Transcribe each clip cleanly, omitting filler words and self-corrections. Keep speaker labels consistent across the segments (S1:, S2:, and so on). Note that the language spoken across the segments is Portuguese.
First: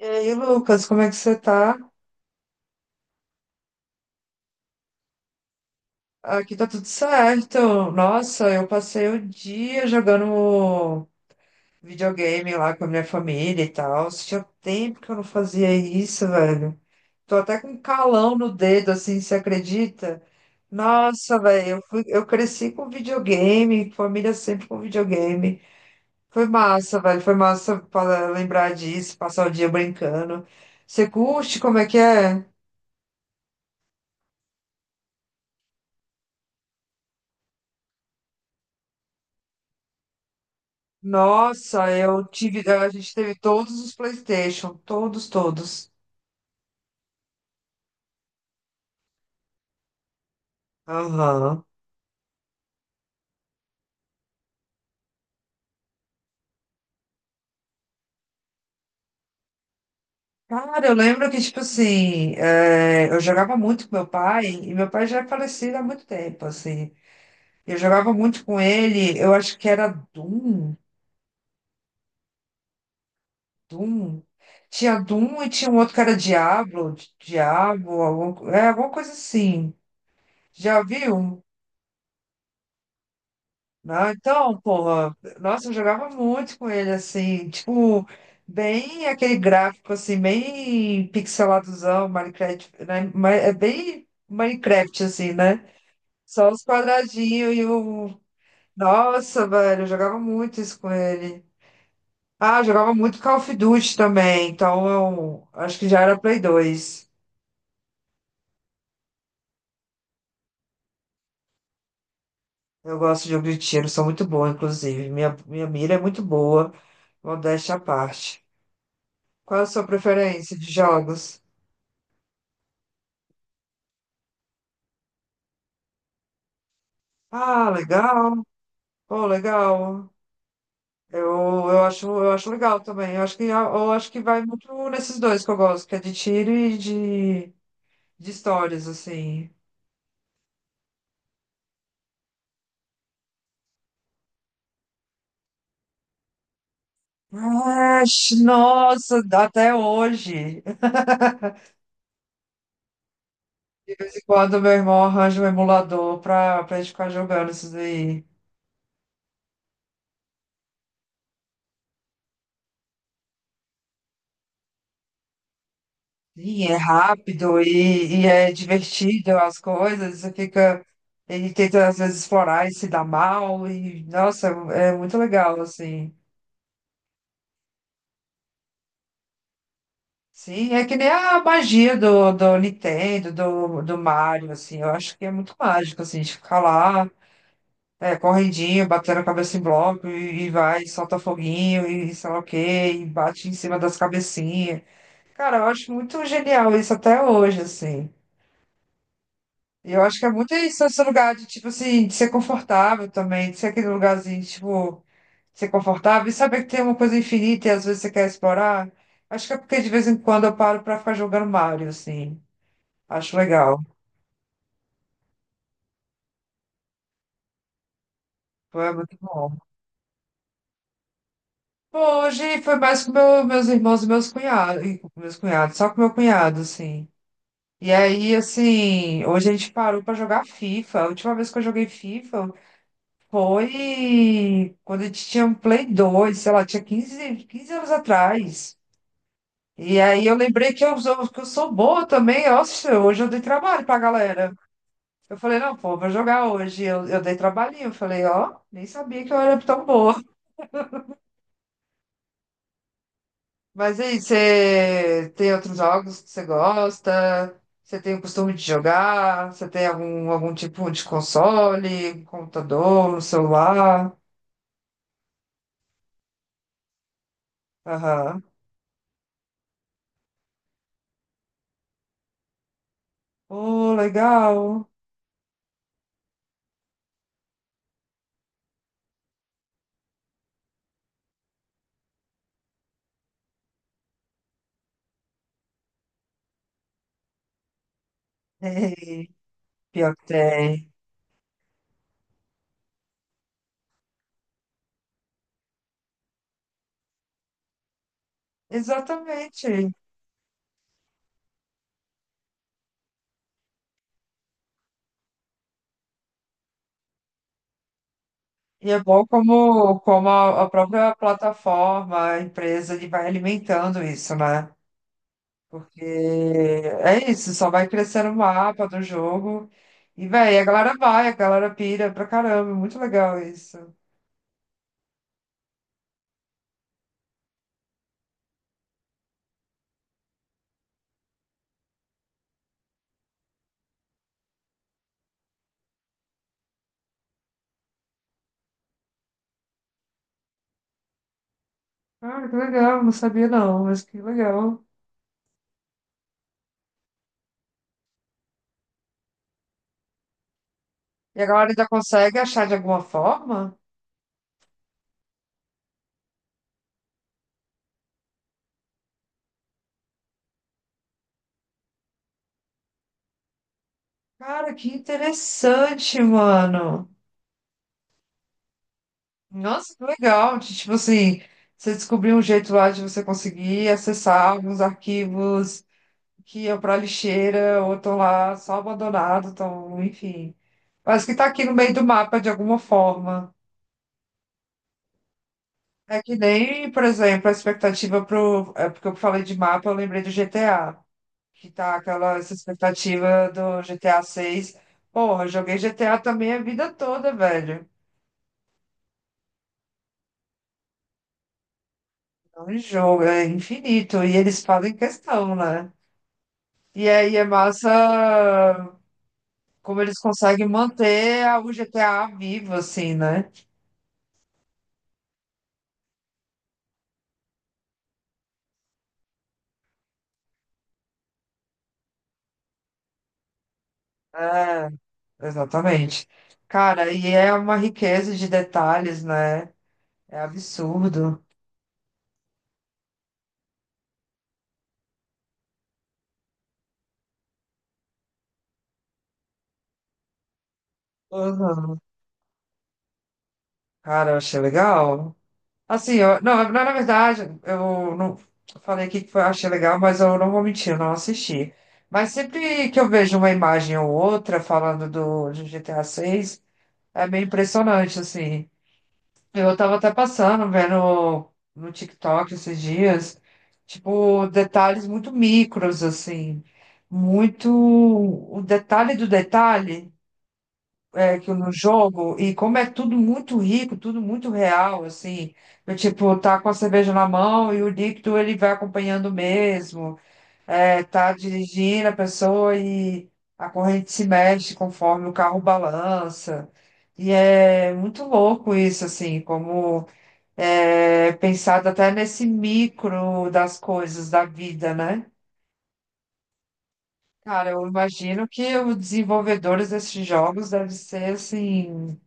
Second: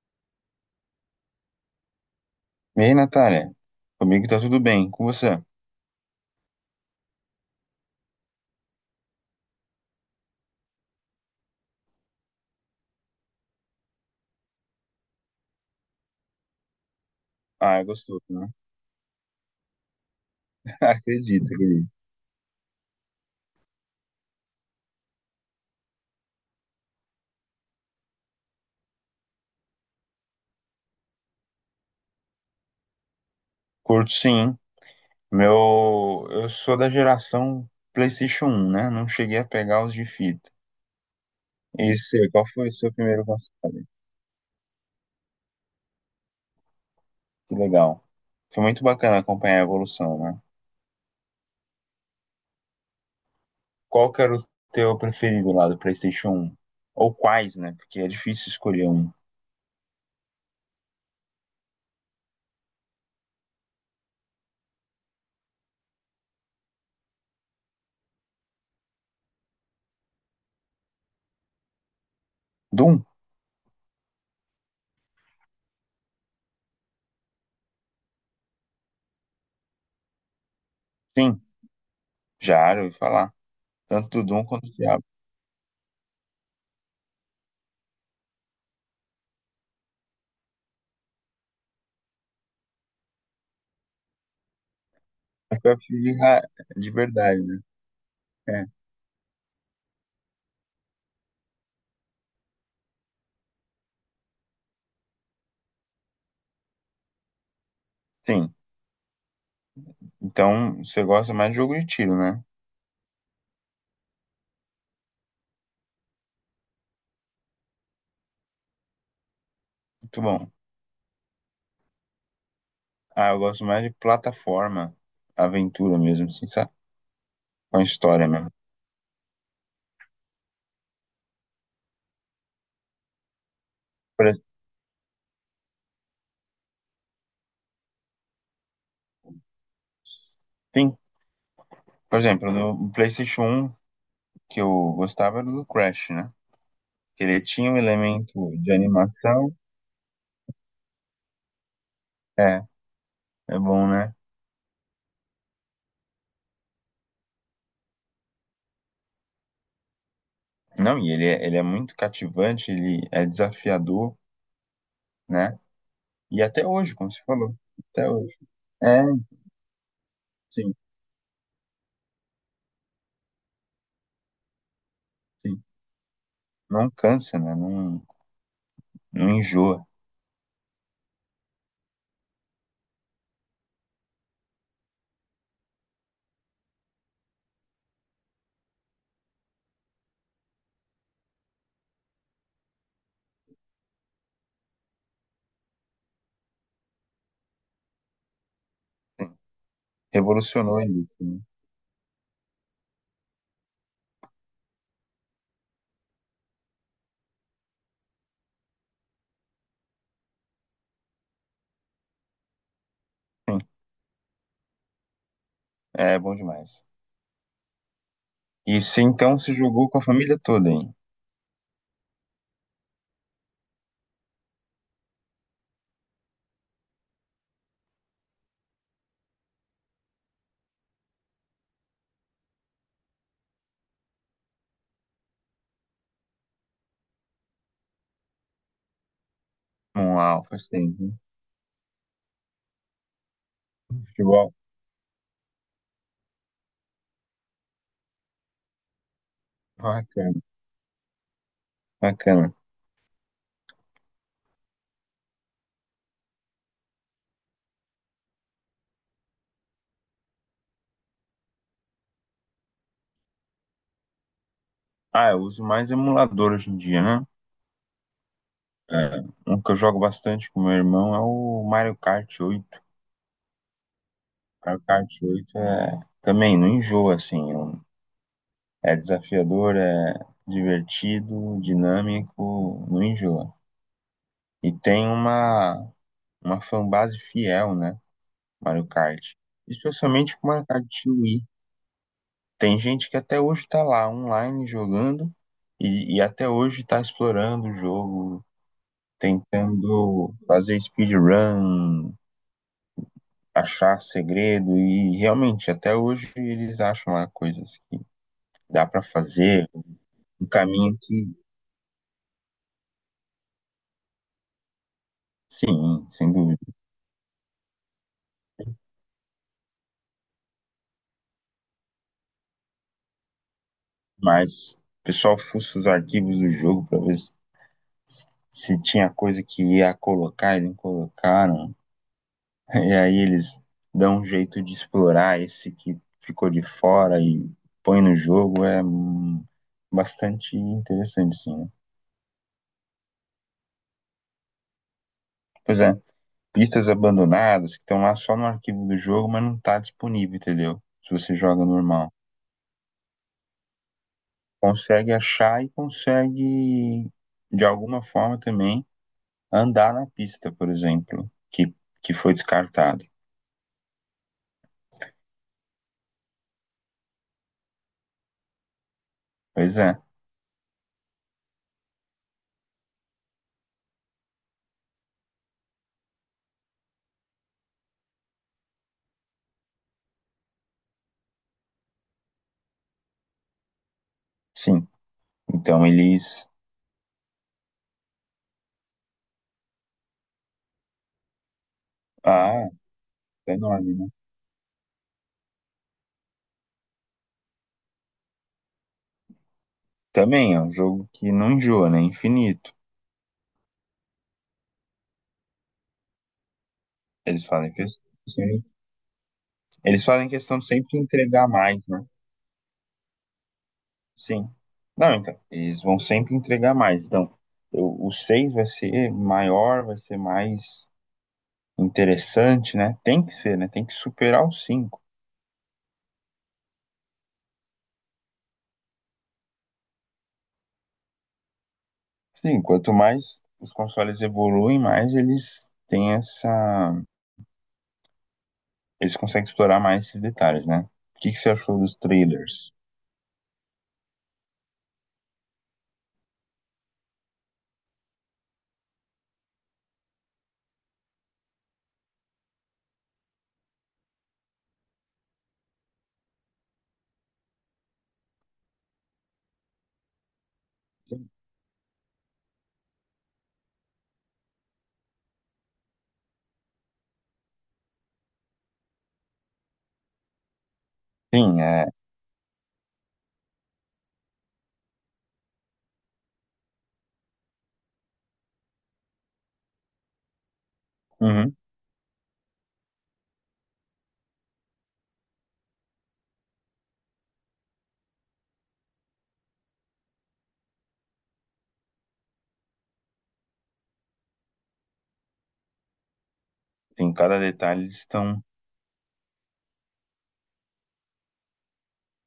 S1: E aí, Lucas, como é que você tá?
S2: E aí, Natália? Comigo tá tudo bem, com você?
S1: Aqui tá tudo certo. Nossa, eu passei o dia jogando videogame lá com a minha família e tal. Tinha tempo que eu não fazia isso, velho. Tô até com
S2: Ah,
S1: um
S2: é gostoso,
S1: calão
S2: né?
S1: no dedo, assim, você acredita? Nossa,
S2: Acredito,
S1: velho,
S2: acredito.
S1: eu cresci com videogame, família sempre com videogame. Foi massa, velho, foi massa para lembrar disso, passar o dia brincando. Você curte? Como é que é?
S2: Curto sim. Meu, eu sou da geração PlayStation um, né? Não cheguei a pegar os de fita.
S1: Nossa,
S2: E
S1: eu
S2: você, qual
S1: tive.
S2: foi o
S1: A
S2: seu
S1: gente
S2: primeiro
S1: teve todos
S2: console?
S1: os PlayStation, todos, todos.
S2: Que legal. Foi muito bacana acompanhar a evolução, né?
S1: Aham.
S2: Qual que era o teu preferido lá do PlayStation um? Ou quais, né? Porque é difícil escolher um.
S1: Cara, eu lembro que, tipo assim, eu jogava muito com meu pai, e meu pai já é falecido há muito tempo, assim. Eu jogava muito com ele, eu acho que era Doom,
S2: Doom?
S1: Doom. Tinha Doom e tinha um outro que era Diablo, Diabo, algum, alguma coisa assim. Já
S2: Sim,
S1: viu?
S2: já era, eu ouvi falar.
S1: Não,
S2: Tanto do Doom
S1: então,
S2: quanto do Diablo.
S1: porra, nossa, eu jogava muito com ele, assim, tipo, bem aquele gráfico, assim, bem pixeladozão, Minecraft, né? É bem Minecraft, assim,
S2: Acho
S1: né?
S2: que Eu prefiro ra-
S1: Só os
S2: de verdade,
S1: quadradinhos
S2: né?
S1: e o.
S2: É,
S1: Nossa, velho, eu jogava muito isso com ele. Ah, eu jogava muito Call of Duty também, então eu acho que já era Play 2.
S2: sim. Então, você gosta mais de jogo de tiro, né?
S1: Eu gosto de jogo de tiro, sou muito boa, inclusive. Minha mira é muito boa, modéstia à parte. Qual a sua
S2: Muito bom.
S1: preferência de jogos?
S2: Ah, eu gosto mais de plataforma, aventura mesmo, assim, sabe?
S1: Ah,
S2: Com a história
S1: legal.
S2: mesmo.
S1: Oh, legal. Eu, eu acho legal também. Eu acho que
S2: Por,
S1: vai
S2: ex-
S1: muito nesses dois que eu gosto, que é de tiro e de histórias, assim.
S2: sim, por exemplo, no PlayStation um que eu gostava era do Crash, né? Que ele tinha um
S1: Ah,
S2: elemento de
S1: nossa,
S2: animação.
S1: até hoje.
S2: É, é bom,
S1: De
S2: né?
S1: vez em quando meu irmão arranja um emulador pra gente ficar jogando esses aí.
S2: Não, e ele é muito cativante, ele é desafiador, né? E
S1: E
S2: até
S1: é
S2: hoje, como você falou,
S1: rápido
S2: até
S1: e
S2: hoje.
S1: é
S2: É,
S1: divertido as coisas. Você
S2: sim,
S1: fica. Ele tenta às vezes explorar e se dá mal. E, nossa, é muito legal,
S2: sim.
S1: assim.
S2: Não cansa, né? Não, não enjoa.
S1: Sim, é que nem a magia do Nintendo, do Mario, assim, eu acho que é muito mágico, assim, de ficar lá, correndinho, batendo a cabeça em bloco, e vai, solta foguinho, e sei lá o quê, e bate em cima das cabecinhas. Cara, eu acho muito genial isso até hoje, assim. E eu acho que é muito
S2: Revolucionou
S1: isso, esse
S2: isso,
S1: lugar
S2: né?
S1: de, tipo assim, de ser confortável também, de ser aquele lugarzinho, tipo, ser confortável e saber que tem uma coisa infinita e às vezes você quer explorar. Acho que é porque de vez em quando eu paro pra ficar jogando Mario, assim. Acho legal.
S2: É bom demais. E
S1: Foi
S2: se
S1: muito
S2: então se
S1: bom.
S2: jogou com a família toda, hein?
S1: Bom, hoje foi mais com meus irmãos e meus cunhados, e com meus cunhados, só com meu cunhado, assim. E aí, assim, hoje a gente parou pra jogar FIFA. A última vez que eu joguei FIFA foi quando a gente tinha um Play 2, sei lá, tinha quinze anos atrás. E aí eu
S2: Uau, faz
S1: lembrei
S2: tempo, hein?
S1: que eu sou boa também. Nossa, hoje eu dei trabalho pra galera.
S2: Futebol,
S1: Eu falei, não, pô, vou jogar hoje. Eu dei trabalhinho. Eu falei, ó, nem sabia que eu era tão boa.
S2: bacana, bacana.
S1: Mas e aí, você tem outros jogos que você gosta? Você tem o costume de jogar? Você tem algum tipo de console, computador, celular?
S2: Ah, eu uso mais emulador hoje em dia, né?
S1: Aham.
S2: É, um que eu jogo bastante com meu irmão é o Mario Kart 8.
S1: Oh,
S2: Mario
S1: legal.
S2: Kart 8 é, também não enjoa, assim. É desafiador, é divertido, dinâmico, não enjoa. E tem uma fanbase fiel, né? Mario
S1: Ei,
S2: Kart.
S1: pior que
S2: Especialmente com o Mario
S1: tem.
S2: Kart Wii. Tem gente que até hoje está lá online jogando e até hoje está explorando o jogo,
S1: Exatamente.
S2: tentando fazer speedrun, achar segredo e realmente até hoje eles acham lá coisas que dá
S1: E é
S2: para
S1: bom
S2: fazer,
S1: como
S2: um
S1: a
S2: caminho
S1: própria
S2: que,
S1: plataforma, a empresa, ele vai alimentando isso, né? Porque
S2: sim, sem dúvida,
S1: é isso, só vai crescendo o mapa do jogo. E, véi, a galera vai, a galera pira pra caramba. Muito legal isso.
S2: mas o pessoal fuça os arquivos do jogo para ver se, se tinha coisa que ia colocar e não colocaram. E aí eles dão um jeito de explorar esse que ficou de fora e põe no jogo. É bastante interessante, sim, né?
S1: Ah, que legal, não sabia não, mas que legal.
S2: Pois é, pistas abandonadas que estão lá só no arquivo do jogo, mas não tá disponível, entendeu? Se você
S1: E a
S2: joga
S1: galera ainda
S2: normal.
S1: consegue achar de alguma forma?
S2: Consegue achar e consegue, de alguma forma também, andar na pista, por exemplo, que foi descartada.
S1: Cara, que interessante, mano.
S2: Pois
S1: Nossa,
S2: é,
S1: que legal. Tipo assim, você descobriu um jeito lá de você conseguir acessar alguns arquivos que iam para lixeira ou estão lá só abandonados, estão, enfim. Mas que está aqui no meio do mapa de alguma forma.
S2: sim. Então
S1: É que
S2: eles.
S1: nem, por exemplo, a expectativa pro. É porque eu falei de mapa, eu lembrei do GTA. Que tá aquela essa
S2: Ah,
S1: expectativa
S2: é
S1: do
S2: enorme, né?
S1: GTA 6. Porra, eu joguei GTA também a vida toda, velho.
S2: Também é um jogo que não enjoa, né? É
S1: Não
S2: infinito.
S1: é um jogo, é infinito. E eles fazem questão, né? E aí é
S2: Eles fazem
S1: massa
S2: questão,
S1: como
S2: eles
S1: eles
S2: fazem questão de
S1: conseguem
S2: sempre
S1: manter
S2: entregar
S1: o
S2: mais, né?
S1: GTA vivo, assim, né?
S2: Sim. Não, então, eles vão sempre entregar mais. Então, o 6 vai ser maior, vai ser mais interessante, né? Tem que ser, né? Tem que superar o
S1: É.
S2: cinco.
S1: Exatamente. Cara, e é uma riqueza de detalhes, né? É absurdo.
S2: Sim, quanto mais os consoles evoluem, mais eles têm essa. Eles conseguem explorar mais esses detalhes, né? O que que você achou dos
S1: Uhum.
S2: trailers?
S1: Cara, eu achei legal. Assim, eu, não, na verdade, eu não eu falei aqui que foi- achei legal, mas eu não vou mentir, eu não assisti. Mas sempre que eu vejo uma imagem ou outra falando do de GTA 6 é meio impressionante, assim. Eu tava até passando, vendo no TikTok esses dias, tipo, detalhes muito micros, assim, muito o detalhe do detalhe que
S2: Sim,
S1: no
S2: é.
S1: jogo, e como é tudo muito rico, tudo muito real, assim, eu, tipo, tá com a cerveja na mão e o líquido ele vai acompanhando mesmo, tá
S2: Uhum.
S1: dirigindo a pessoa e a corrente se mexe conforme o carro balança, e é muito louco isso, assim, como pensado até nesse micro das coisas da vida, né?
S2: Em cada
S1: Cara,
S2: detalhe
S1: eu
S2: eles estão.
S1: imagino que os desenvolvedores desses jogos devem ser assim,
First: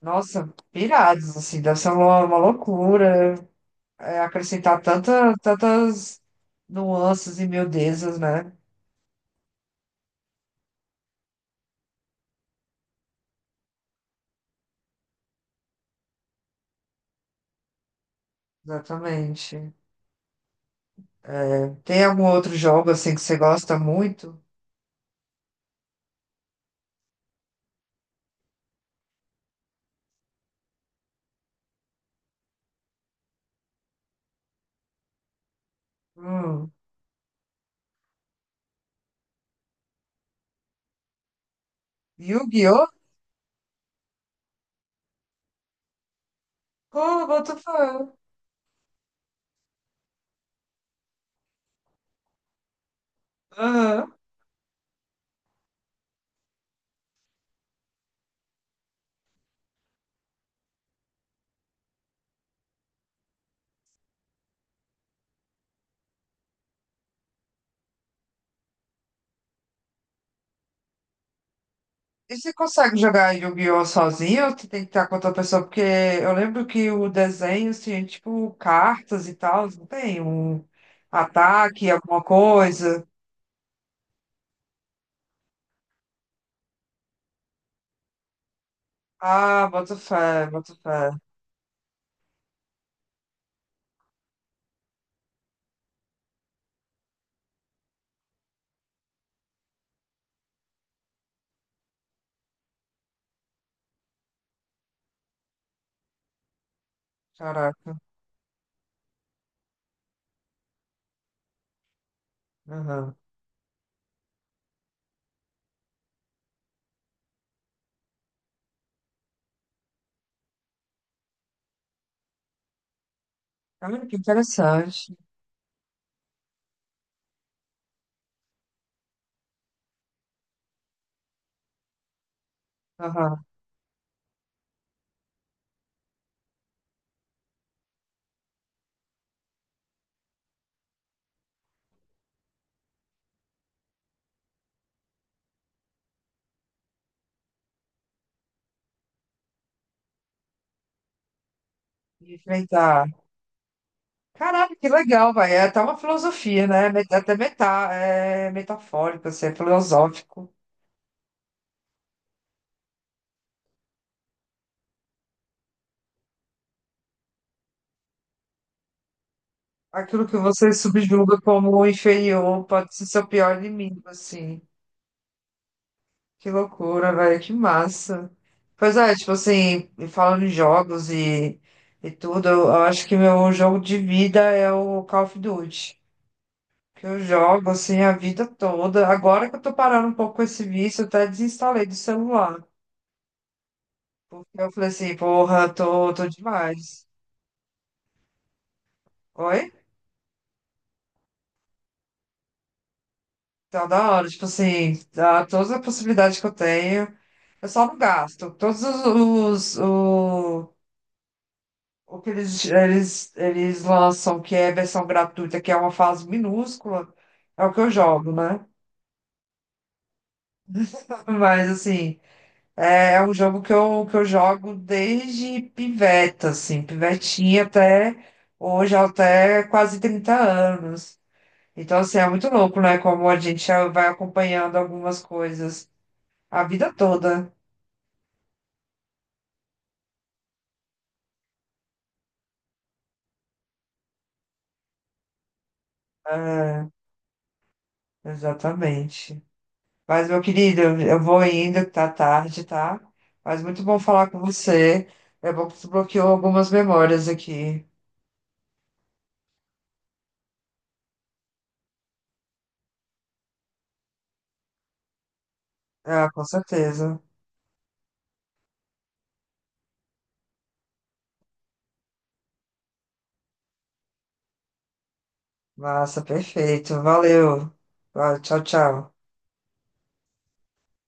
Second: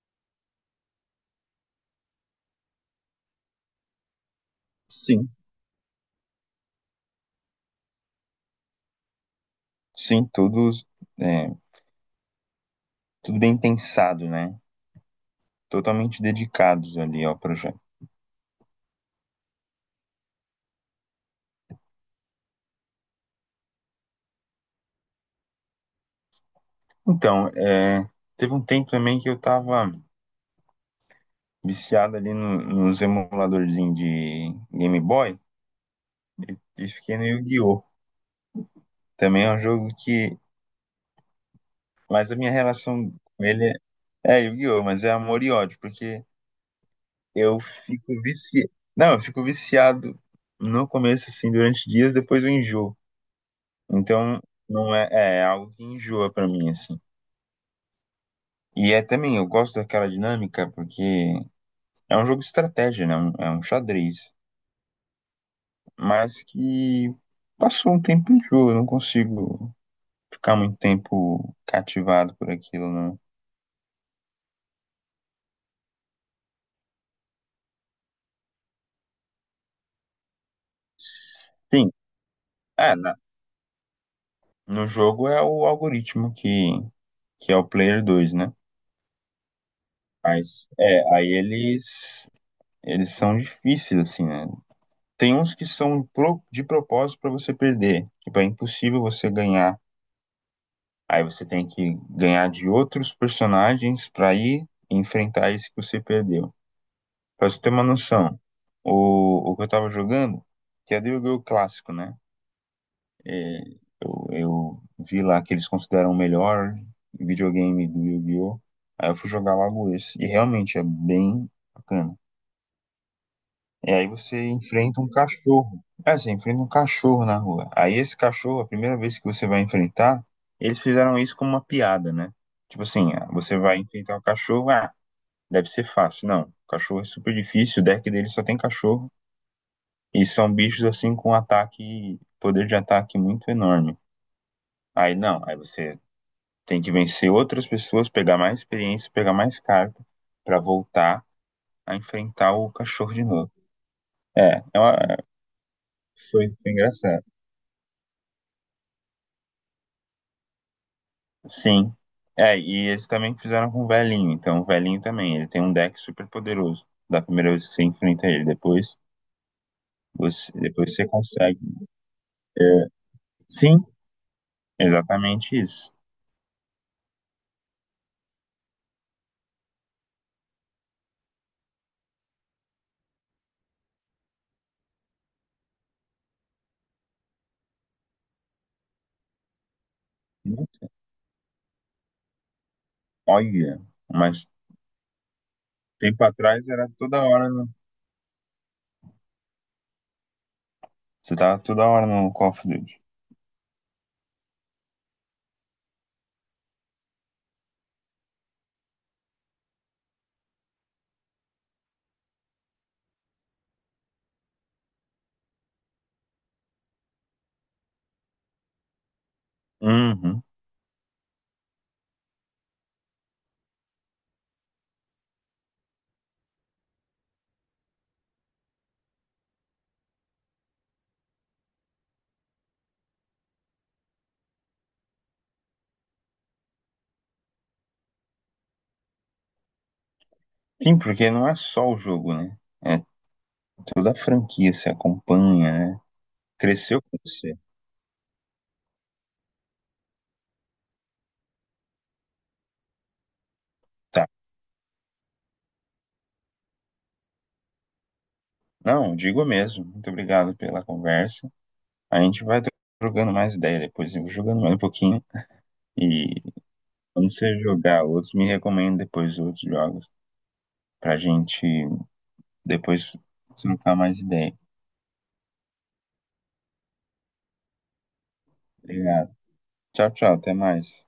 S1: nossa, pirados, assim, deve ser uma loucura acrescentar
S2: Sim,
S1: tantas nuances e miudezas, né?
S2: sim, todos, é, tudo bem pensado, né? Totalmente dedicados ali ao projeto.
S1: Exatamente. É, tem algum outro jogo assim que você gosta muito?
S2: Então, é, teve um tempo também que eu tava viciado ali nos emuladorzinhos de Game Boy
S1: Hum.
S2: e fiquei no Yu-Gi-Oh! Também é um jogo que. Mas a minha
S1: Yu-Gi-Oh!
S2: relação com ele é Yu-Gi-Oh! Mas é amor e ódio, porque
S1: Oh, what the
S2: eu
S1: fuck?
S2: fico viciado. Não, eu fico viciado no começo, assim, durante dias, depois eu enjoo.
S1: Aham.
S2: Então, não é é algo que enjoa pra mim, assim. E é também, eu gosto daquela dinâmica porque é um jogo de estratégia, né? É um xadrez, mas que passou um tempo em jogo, eu não consigo ficar muito tempo cativado
S1: E
S2: por
S1: você
S2: aquilo,
S1: consegue
S2: não.
S1: jogar Yu-Gi-Oh! Sozinho ou você tem que estar com outra pessoa? Porque eu lembro que o desenho tinha, tipo, cartas e tal, não tem? Um
S2: Sim,
S1: ataque, alguma
S2: é,
S1: coisa.
S2: no jogo é o algoritmo que é o player dois, né?
S1: Ah, boto fé,
S2: Mas
S1: boto fé.
S2: é, aí eles são difíceis assim, né? Tem uns que são de propósito pra você perder, tipo, é impossível você ganhar. Aí você tem que ganhar de outros personagens para ir enfrentar esse que você perdeu. Pra você ter uma
S1: Caraca.
S2: noção, o que eu tava jogando, que é do jogo clássico, né?
S1: Aham.
S2: É, eu vi lá que eles consideram o melhor videogame do Yu-Gi-Oh! Aí eu fui jogar logo esse. E realmente é bem bacana. E
S1: Olha
S2: aí
S1: que
S2: você enfrenta um
S1: interessante.
S2: cachorro. É, você enfrenta um cachorro na rua. Aí esse cachorro, a primeira vez que você vai enfrentar, eles fizeram isso como uma piada, né? Tipo assim, ah,
S1: Aham.
S2: você vai enfrentar o cachorro, ah, deve ser fácil. Não, o cachorro é super difícil, o deck dele só tem cachorro. E são bichos assim com ataque, poder de ataque muito enorme. Aí não, aí você tem que vencer outras pessoas, pegar mais experiência, pegar mais carta pra voltar a enfrentar o
S1: Enfrentar.
S2: cachorro de novo. É,
S1: Caraca, que legal, vai. É até uma
S2: foi
S1: filosofia,
S2: foi
S1: né?
S2: engraçado.
S1: Até meta, é metafórico, assim, é filosófico.
S2: Sim. É, e eles também fizeram com o velhinho. Então, o velhinho também, ele tem um deck super poderoso. Da primeira vez que você enfrenta ele. Depois
S1: Aquilo que você
S2: depois você
S1: subjuga
S2: consegue.
S1: como inferior
S2: É,
S1: pode ser seu pior
S2: sim,
S1: inimigo, assim.
S2: exatamente isso.
S1: Que loucura, velho, que massa. Pois é, tipo assim, e falando em jogos e tudo, eu acho que meu jogo de vida é o Call of Duty. Que eu jogo assim a vida toda. Agora que eu tô parando um pouco com esse vício, eu até desinstalei do celular.
S2: Olha, mas
S1: Porque eu falei assim, porra,
S2: tempo
S1: tô
S2: atrás era
S1: demais.
S2: toda hora no...
S1: Oi?
S2: Você tava toda hora no Call of Duty.
S1: Tá da hora, tipo assim, dá todas as possibilidades que eu tenho. Eu só não gasto. Todos os, o- O que eles lançam, que é versão gratuita, que é uma fase minúscula, é o que eu jogo, né?
S2: Uhum.
S1: Mas, assim, é um jogo que eu jogo desde piveta, assim, pivetinha até hoje, até quase 30 anos. Então, assim, é muito louco, né? Como a gente já vai acompanhando algumas coisas a vida toda.
S2: Sim, porque não é só o jogo, né? É toda a franquia, se acompanha, né?
S1: É,
S2: Cresceu com você.
S1: exatamente. Mas, meu querido, eu vou indo, que tá tarde, tá? Mas muito bom
S2: Tá.
S1: falar com você. É bom que tu bloqueou algumas memórias aqui.
S2: Não, digo mesmo. Muito obrigado pela conversa. A gente vai jogando mais ideia depois, eu vou jogando mais um pouquinho. E
S1: Ah, com certeza.
S2: quando você jogar outros, me recomenda depois outros jogos, pra gente depois trocar mais ideia.
S1: Massa, perfeito. Valeu. Ah, Tchau, tchau.
S2: Obrigado. Tchau, tchau, até mais.